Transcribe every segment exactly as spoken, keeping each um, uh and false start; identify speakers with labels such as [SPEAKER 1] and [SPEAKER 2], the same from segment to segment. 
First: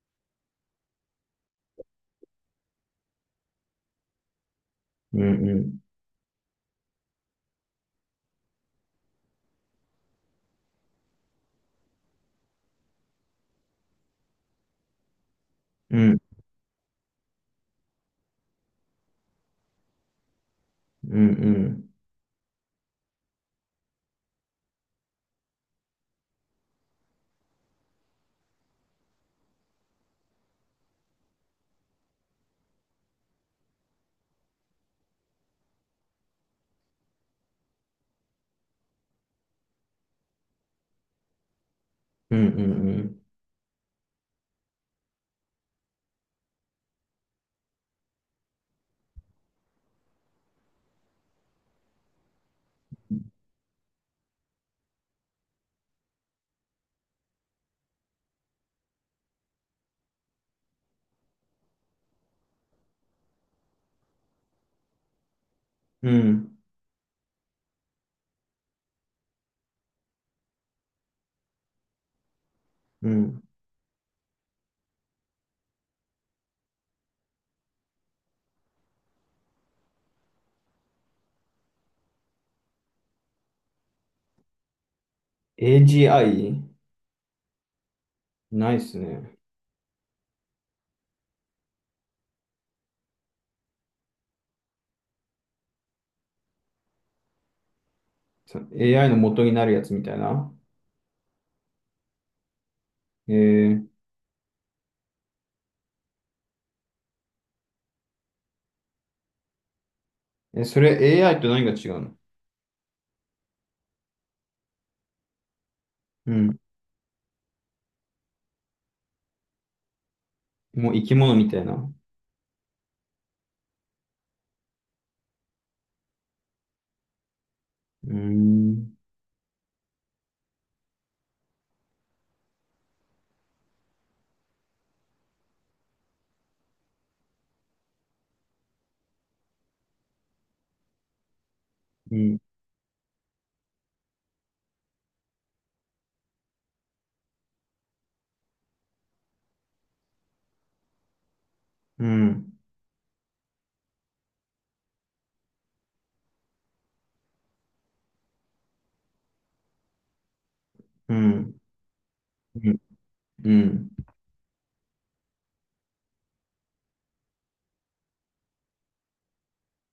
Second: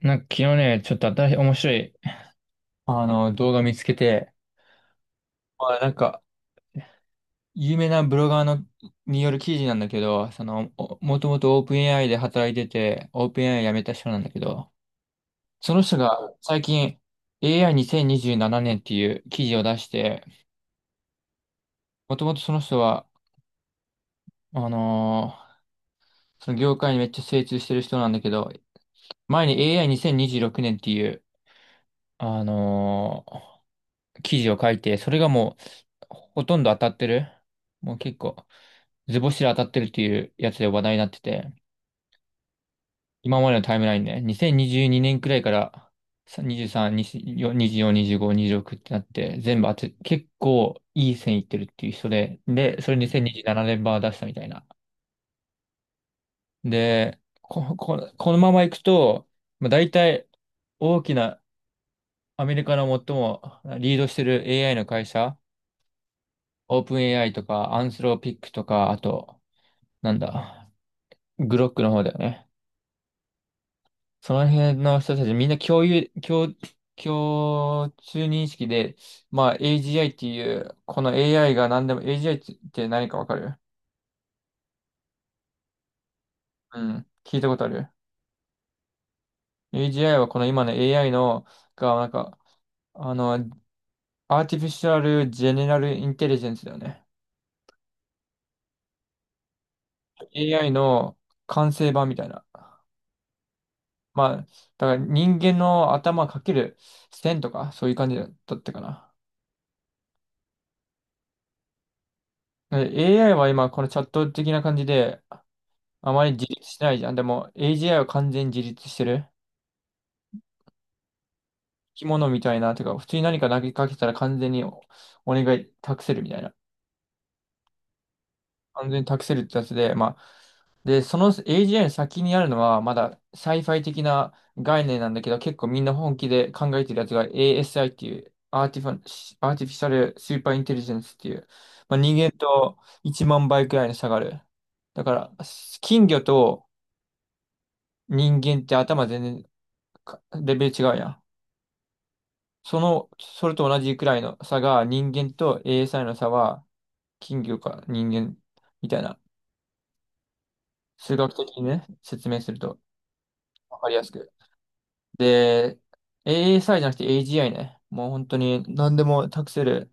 [SPEAKER 1] なんか昨日ね、ちょっと新しい、面白い、あの、動画見つけて、
[SPEAKER 2] うんう
[SPEAKER 1] ま
[SPEAKER 2] ん。
[SPEAKER 1] あ、なんか、有名なブロガーの、による記事なんだけど、その、おもともとオープン エーアイ で働いてて、オープン エーアイ 辞めた人なんだけど、その
[SPEAKER 2] う
[SPEAKER 1] 人
[SPEAKER 2] ん
[SPEAKER 1] が最近 エーアイにせんにじゅうなな 年っていう記事を出して、
[SPEAKER 2] うんうん。
[SPEAKER 1] もともとその人は、あのーその業界にめっちゃ精通してる人なんだけど、前に エーアイにせんにじゅうろく 年っていう、あのー記事を書いて、それがもう、ほとんど当たってる。もう結構、図星で当たってるっていうやつで話題になってて、
[SPEAKER 2] うんうんうん。
[SPEAKER 1] 今までのタイムラインね、にせんにじゅうにねんくらいから、さ23、にじゅうよん、に ご にじゅうろくってなって、全部当て、結構いい線いってるっていう人で、で、それにせんにじゅうななねん版出したみたいな。で、こ、こ、このままいくと、まあ、大体、大きなアメリカの最もリードしてる エーアイ の会社、
[SPEAKER 2] うん
[SPEAKER 1] オープン エーアイ とか、アンスローピックとか、あと、なんだ、グロックの方だよね。
[SPEAKER 2] うん。
[SPEAKER 1] その辺の人たちみんな共有、共、共通認識で、まあ エージーアイ っていう、この AI が何でも、AGI って何かわかる？
[SPEAKER 2] エージーアイ？
[SPEAKER 1] うん、聞いたことある。
[SPEAKER 2] ないっすね。
[SPEAKER 1] AGI はこの今の エーアイ の、が、なんか、あの、アーティフィシャルジェネラルインテリジェンスだよね。
[SPEAKER 2] さ エーアイ の元になるやつみたいな。
[SPEAKER 1] エーアイ の完成版みたいな。
[SPEAKER 2] え
[SPEAKER 1] まあ、だから人間の頭かける線とか、そういう感じだったかな。
[SPEAKER 2] ー、え、それ エーアイ と何が違うの？
[SPEAKER 1] で エーアイ は今、このチャット的な感じで、あまり
[SPEAKER 2] う
[SPEAKER 1] 自
[SPEAKER 2] ん。
[SPEAKER 1] 立してないじゃん。でも、エージーアイ は完全に自立してる。
[SPEAKER 2] もう生き物みたいな。う
[SPEAKER 1] 生き物みたいな、てか、普通に何か投げかけたら完全におお願い託せるみたいな。
[SPEAKER 2] ー
[SPEAKER 1] 完
[SPEAKER 2] ん。
[SPEAKER 1] 全に託せるってやつで、まあ、で、その エージーアイ の先にあるのは、まだサイファイ的な概念なんだけど、結構みんな本気で考えてるやつが エーエスアイ っていう、アーティファ、アーティフィシャルスーパーインテリジェンスっていう、まあ、人
[SPEAKER 2] う
[SPEAKER 1] 間
[SPEAKER 2] ん。
[SPEAKER 1] といちまん倍くらいの差がある。だから、金魚と人間って頭全然かレベル違うやん。
[SPEAKER 2] うん。
[SPEAKER 1] その、それと同じくらいの差が、人間と エーエスアイ の差は、金魚か人間みたいな、
[SPEAKER 2] う
[SPEAKER 1] 数学
[SPEAKER 2] ん。
[SPEAKER 1] 的にね、説明する
[SPEAKER 2] う
[SPEAKER 1] と。
[SPEAKER 2] ん。う
[SPEAKER 1] わか
[SPEAKER 2] ん。
[SPEAKER 1] りやすく。で、エーエスアイ じゃなくて エージーアイ ね。もう本当に何でも託せる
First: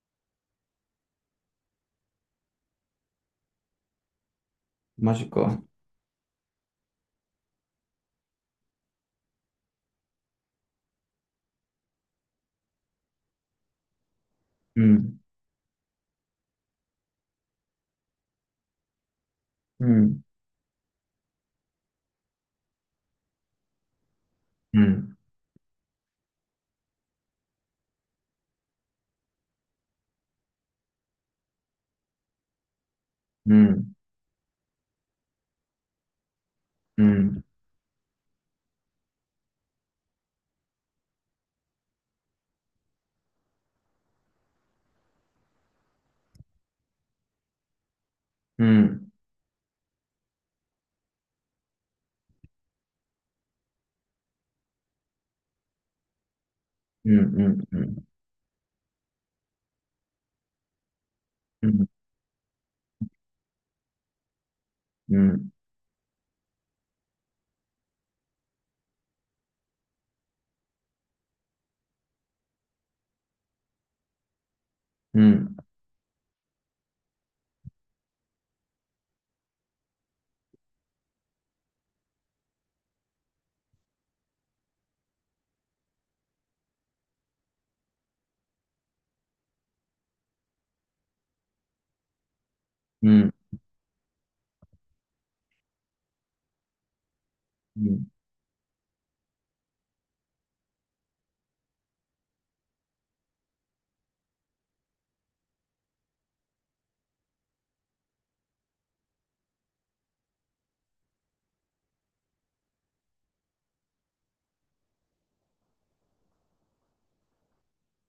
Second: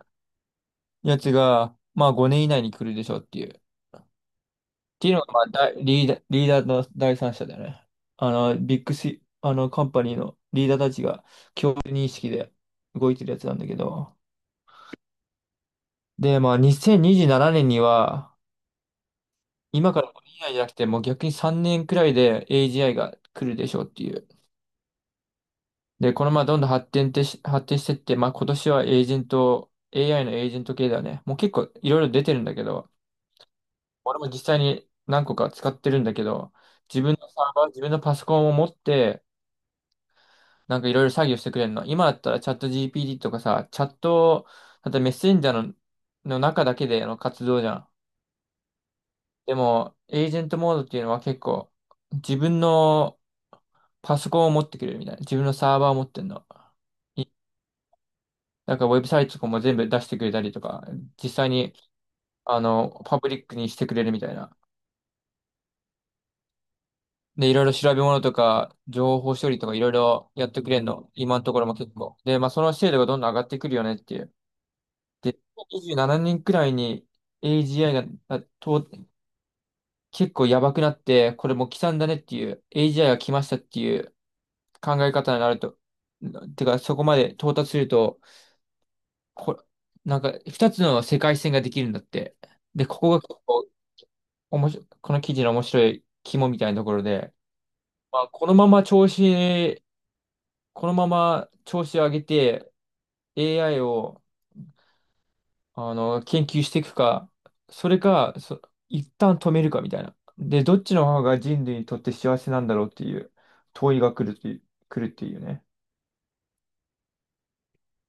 [SPEAKER 1] やつが、まあごねん以内に来るでしょうっていう。っていう
[SPEAKER 2] マ
[SPEAKER 1] の
[SPEAKER 2] ジ
[SPEAKER 1] が、まあ、
[SPEAKER 2] か。
[SPEAKER 1] だリーダー、リーダーの第三者だよね。あの、ビッグシ、あの、カンパニーのリーダーたちが共通認識で動いてるやつなんだけど。
[SPEAKER 2] うん。
[SPEAKER 1] で、まあにせんにじゅうななねんにじゅうななねんには、
[SPEAKER 2] う
[SPEAKER 1] 今から
[SPEAKER 2] ん。
[SPEAKER 1] ごねん以内じゃなくて、もう逆にさんねんくらいで エージーアイ が来るでしょうっていう。
[SPEAKER 2] うん。
[SPEAKER 1] で、このままどんどん発展ってし、発展してって、まあ今年はエージェント、エーアイ のエージェント系だよね。もう結構いろいろ出てるんだけど、
[SPEAKER 2] うん。
[SPEAKER 1] 俺も実際に何個か使ってるんだけど、自
[SPEAKER 2] う
[SPEAKER 1] 分のサ
[SPEAKER 2] ん。
[SPEAKER 1] ーバー、自分のパソコンを持って、なんかいろいろ作業してくれるの。今だったらチャット ジーピーティー とかさ、チャット、あとメッセンジャーの、の中だけでの活動じゃん。
[SPEAKER 2] うん。うん。
[SPEAKER 1] でも、エージェントモードっていうのは結構、自分のパソコンを持ってくれるみたいな。自分のサーバーを持ってんの。
[SPEAKER 2] うん。うん。
[SPEAKER 1] なんかウェブサイトとかも全部出してくれたりとか、実際
[SPEAKER 2] う
[SPEAKER 1] に、
[SPEAKER 2] ん。
[SPEAKER 1] あの、パブリックにしてくれるみたいな。
[SPEAKER 2] うん。
[SPEAKER 1] で、いろいろ調べ物とか、情報処理とかいろいろやってくれるの。今のところも結構。で、まあ、その精度がどんどん上がってくるよねっていう。
[SPEAKER 2] う
[SPEAKER 1] で、
[SPEAKER 2] ん。
[SPEAKER 1] にじゅうななねんくらいに エージーアイ が、あと、結構やばくなって、これもう刻んだねっていう、エージーアイ が来ましたっていう考え方になると、てか、そこまで到達すると、こ、なんか、二つの世界線ができるんだって。で、こ
[SPEAKER 2] う
[SPEAKER 1] こが
[SPEAKER 2] ん。
[SPEAKER 1] おもし、この記事の面白い肝みたいなところで、
[SPEAKER 2] うん。
[SPEAKER 1] まあ、このまま調子、このまま調子を上げて エーアイ をあの研究していくか、それか、そ、一旦止めるかみたいな。で、どっちの方が人類にとって幸せなんだろうっていう問いが来るっていう、来るっていうね。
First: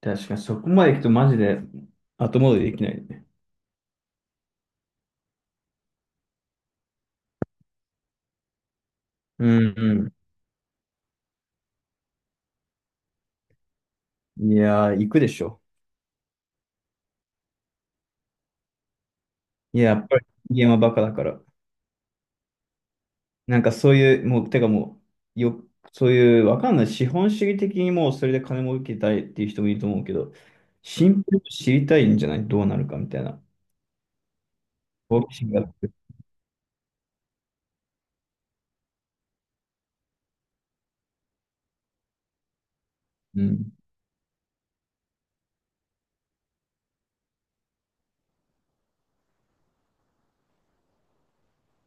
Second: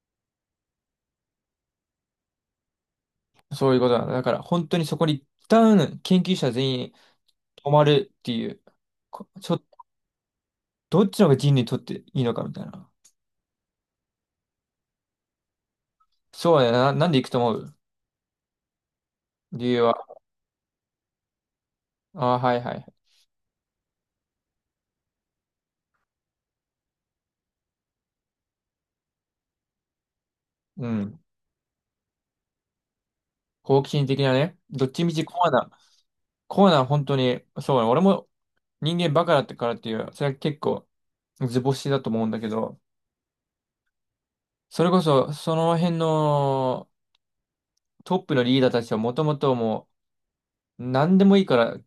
[SPEAKER 2] 確かに、そこまで行くとマジで後戻りできないね。
[SPEAKER 1] そういうことなだ。だから本当にそこに一旦研究者全員止まるっていう、こ
[SPEAKER 2] う
[SPEAKER 1] ちょ、
[SPEAKER 2] ん
[SPEAKER 1] どっちの方が人類にとっていいのかみたいな。
[SPEAKER 2] うん。いやー、行くでしょ。
[SPEAKER 1] そうだよな。なんで行くと思う？理
[SPEAKER 2] い
[SPEAKER 1] 由
[SPEAKER 2] や、やっ
[SPEAKER 1] は？
[SPEAKER 2] ぱり人間はバカだから。
[SPEAKER 1] ああ、はいはい。
[SPEAKER 2] なんかそういう、もう、てかもう、よ、そういう、わかんない。資本主義的にもうそれで金儲けたいっていう人もいると思うけど、
[SPEAKER 1] う
[SPEAKER 2] シ
[SPEAKER 1] ん。
[SPEAKER 2] ンプルに知りたいんじゃない？どうなるかみたいな。
[SPEAKER 1] 好奇心的なね。どっちみ
[SPEAKER 2] 好
[SPEAKER 1] ち
[SPEAKER 2] 奇
[SPEAKER 1] コア
[SPEAKER 2] 心があ
[SPEAKER 1] な、
[SPEAKER 2] って。
[SPEAKER 1] コアな本当に、そうね。俺も人間バカだったからっていう、それは結構図星だと思うんだけど、
[SPEAKER 2] うん。
[SPEAKER 1] それこそその辺のトップのリーダーたちはもともともう何でもいいから、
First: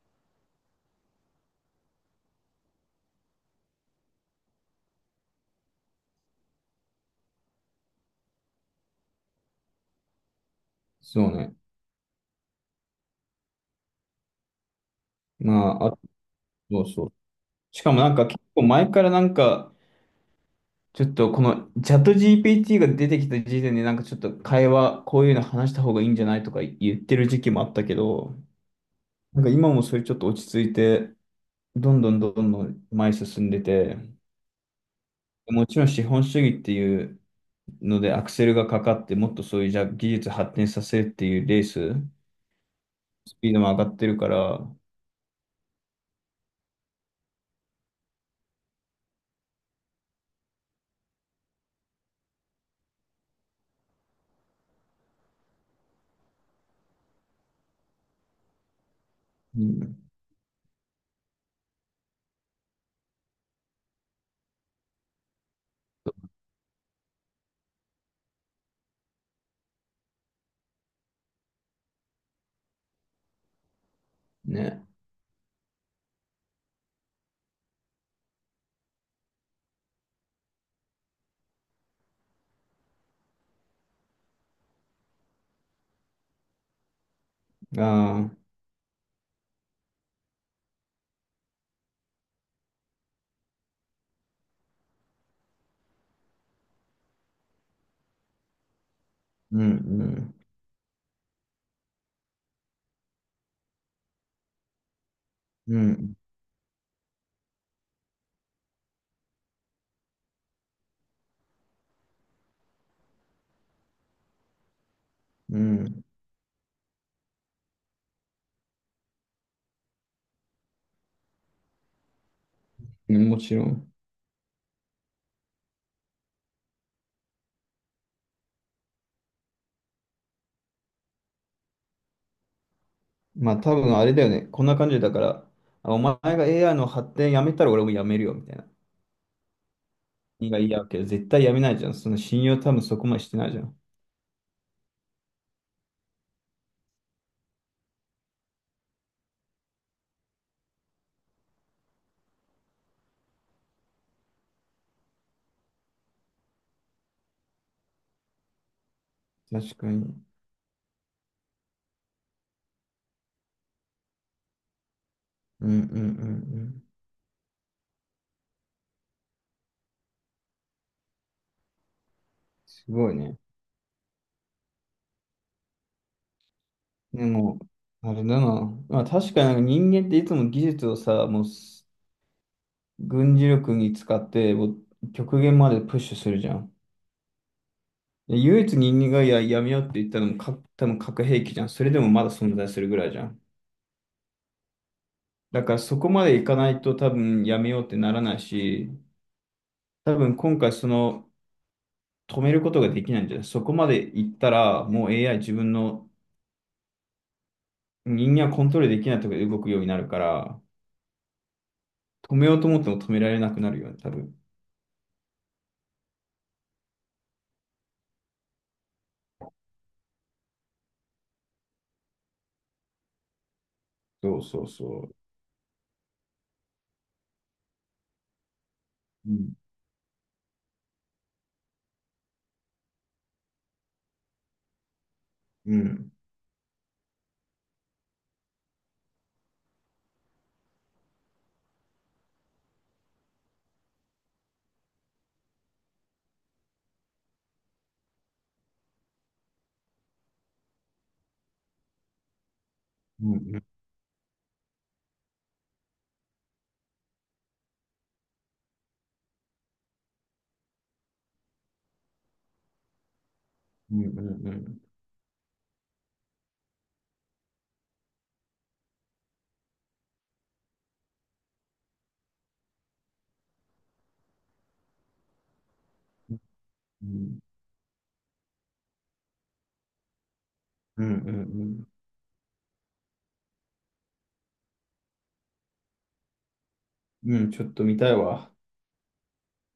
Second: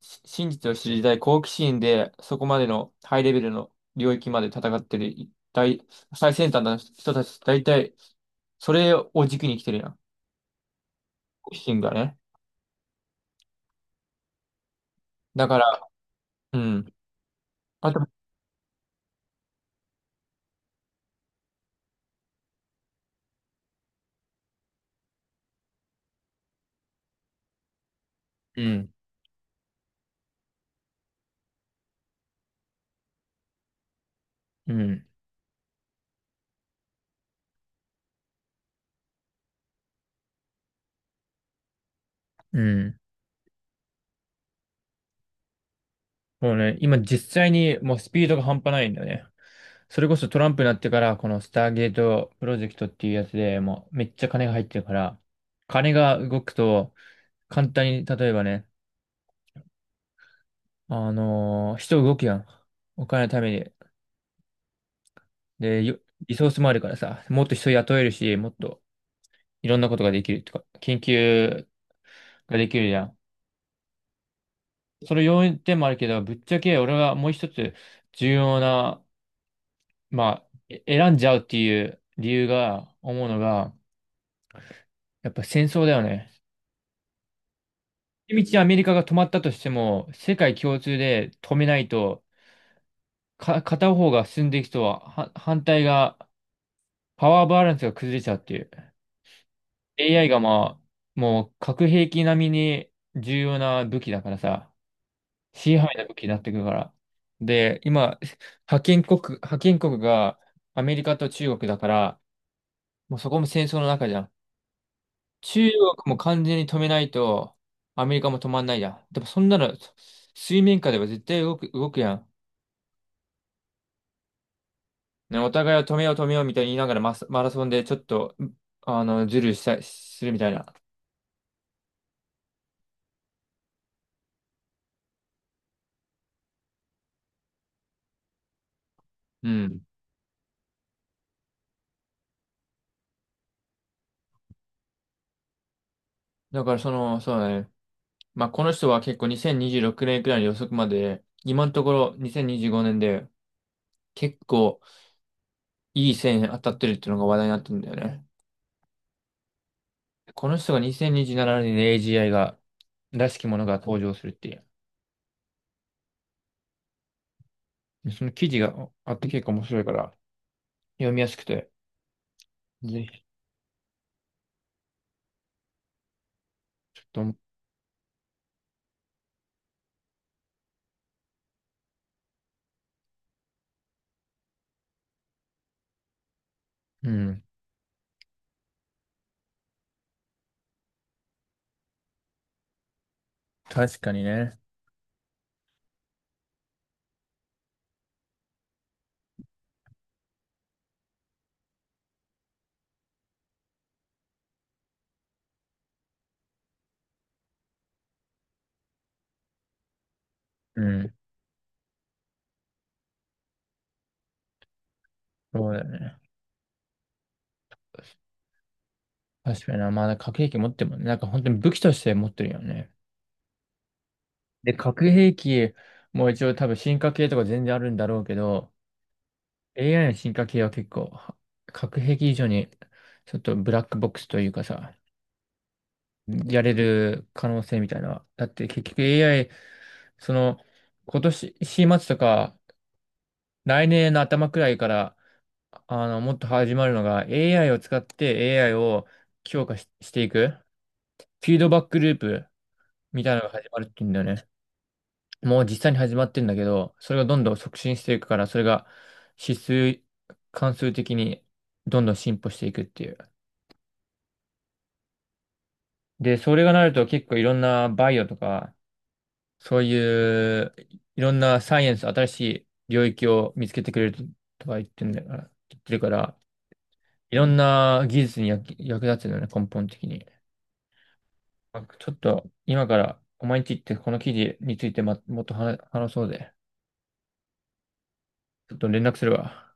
[SPEAKER 1] し真実を知りたい好奇心で、そこまでのハイレベルの領域まで戦ってる大、最先端の人たち、大体、それを軸に来てるやん。
[SPEAKER 2] そう
[SPEAKER 1] 好
[SPEAKER 2] ね。
[SPEAKER 1] 奇心がね。だ
[SPEAKER 2] ま
[SPEAKER 1] から、
[SPEAKER 2] あ、あ、
[SPEAKER 1] う
[SPEAKER 2] そう
[SPEAKER 1] ん。
[SPEAKER 2] そう。し
[SPEAKER 1] あ
[SPEAKER 2] かも
[SPEAKER 1] と、
[SPEAKER 2] なんか結構前からなんか、ちょっとこのチャット ジーピーティー が出てきた時点でなんかちょっと会話こういうの話した方がいいんじゃない、とか言ってる時期もあったけど、
[SPEAKER 1] うん
[SPEAKER 2] なんか今もそれちょっと落ち着いて、どんどんどんどん前に進んでて、
[SPEAKER 1] うん。
[SPEAKER 2] もちろん資本主義っていうのでアクセルがかかってもっとそういうじゃあ技術発展させるっていうレース、
[SPEAKER 1] うん。
[SPEAKER 2] スピードも上がってるから、
[SPEAKER 1] もうね、今実際にもうスピードが半端ないんだよね。それこそトランプになってから、このスターゲートプロジェクトっていうやつでもうめっちゃ金が入ってるから、金が動くと簡単に、例えばね、
[SPEAKER 2] うん、
[SPEAKER 1] あのー人動くやん。お金のために。で、よリソースもあるからさ、もっと人雇えるし、もっといろんなことができるとか、研究ができるじゃん。
[SPEAKER 2] ね、
[SPEAKER 1] その要因点もあるけど、ぶっちゃけ俺はもう一つ重要なまあ、え選んじゃうっていう理由が、思うのが、やっぱ戦争だよね。
[SPEAKER 2] ああ、
[SPEAKER 1] 一道アメリカが止まったとしても、世界共通で止めないと、か、片方が進んでいくとは、は反対が、パワーバランスが崩れちゃうっていう。
[SPEAKER 2] う
[SPEAKER 1] エーアイ
[SPEAKER 2] ん、
[SPEAKER 1] がまあ、もう核兵器並みに重要な武器だからさ、支
[SPEAKER 2] う
[SPEAKER 1] 配な武
[SPEAKER 2] ん、
[SPEAKER 1] 器になってくるから。で、今、覇権国、覇権国がアメリカと中国だから、もうそこも戦争の中じゃん。
[SPEAKER 2] う
[SPEAKER 1] 中国
[SPEAKER 2] ん、
[SPEAKER 1] も完全に止めないと、アメリカも止まんないや。でもそんなの、水面下では絶対動く、動くやん。
[SPEAKER 2] うん、もちろん。
[SPEAKER 1] ね、お互いを止めよう止めようみたいに言いながらマスマラソンでちょっと、うあの、ズルしたするみたいな。
[SPEAKER 2] まあ多分あれだよね。こんな感じだから、あお前が エーアイ の発展やめたら俺もやめるよみたいな。
[SPEAKER 1] うん。
[SPEAKER 2] 君が嫌うけど、絶対やめないじゃん。その信用多分そこまでしてないじゃん。
[SPEAKER 1] だからその、そうだね。まあ、この人は結構にせんにじゅうろくねんくねんくらいの予測まで、今のところにせんにじゅうごねんで結構いい線当たってるっていうのが話題になってるんだよね。
[SPEAKER 2] 確かに。
[SPEAKER 1] この人がにせんにじゅうななねんに エージーアイ が、らしきものが登場するっていう。
[SPEAKER 2] うんうんうんうん。
[SPEAKER 1] でその記事があって結構面白いから読みやすくて、
[SPEAKER 2] す
[SPEAKER 1] ぜ
[SPEAKER 2] ごい
[SPEAKER 1] ひ
[SPEAKER 2] ね。
[SPEAKER 1] ちょっ
[SPEAKER 2] で
[SPEAKER 1] と、
[SPEAKER 2] も、あれだな。まあ確かになんか人間っていつも技術をさ、もうす軍事力に使って、もう極限までプッシュするじゃん。
[SPEAKER 1] うん。
[SPEAKER 2] で唯一人間がや、やめようって言ったのもか、多分核兵器じゃん。それでもまだ存在するぐらいじゃん。
[SPEAKER 1] 確かにね。
[SPEAKER 2] だからそこまでいかないと多分やめようってならないし、多分今回その止めることができないんじゃない？そこまでいったらもう エーアイ 自分の人間はコントロールできないところで動くようになるから、
[SPEAKER 1] うん。
[SPEAKER 2] 止めようと思っても止められなくなるよね、多分。
[SPEAKER 1] そうだよね。確かにな。まあ、なんか核兵器持ってるもんね。なんか本当に武器として持ってるよね。
[SPEAKER 2] そうそう
[SPEAKER 1] で、
[SPEAKER 2] そ
[SPEAKER 1] 核
[SPEAKER 2] う。
[SPEAKER 1] 兵器も一応多分進化系とか全然あるんだろうけど、
[SPEAKER 2] うん。
[SPEAKER 1] エーアイ の進化系は結構、は核兵器以上にちょっとブラックボックスというかさ、
[SPEAKER 2] うん。
[SPEAKER 1] やれる可能性みたいな。だって結局 エーアイ、その、今年、よん末とか、来年の頭くらいから、あの、もっと始まるのが エーアイ を使って エーアイ を強化し、していく、フィードバックループみ
[SPEAKER 2] う
[SPEAKER 1] たいなのが
[SPEAKER 2] ん。
[SPEAKER 1] 始まるって言うんだよね。もう実際に始まってんだけど、それがどんどん促進していくから、それが指数、関数的にどんどん進歩していくっていう。
[SPEAKER 2] うん。うん。
[SPEAKER 1] で、それがなると結構いろんなバイオとか、そういういろんなサイエンス、新しい領域を見つけてくれるとか言ってんだから、言ってるから、
[SPEAKER 2] う
[SPEAKER 1] い
[SPEAKER 2] ん。
[SPEAKER 1] ろんな技術に役、役立つんだよね、根本的に。
[SPEAKER 2] うん。うん。う
[SPEAKER 1] あ
[SPEAKER 2] ん。
[SPEAKER 1] ちょっと今からお前んち行ってこの記事についてま、もっと話話そうぜ。
[SPEAKER 2] うん、ちょっと見たいわ。
[SPEAKER 1] ちょっと連絡するわ。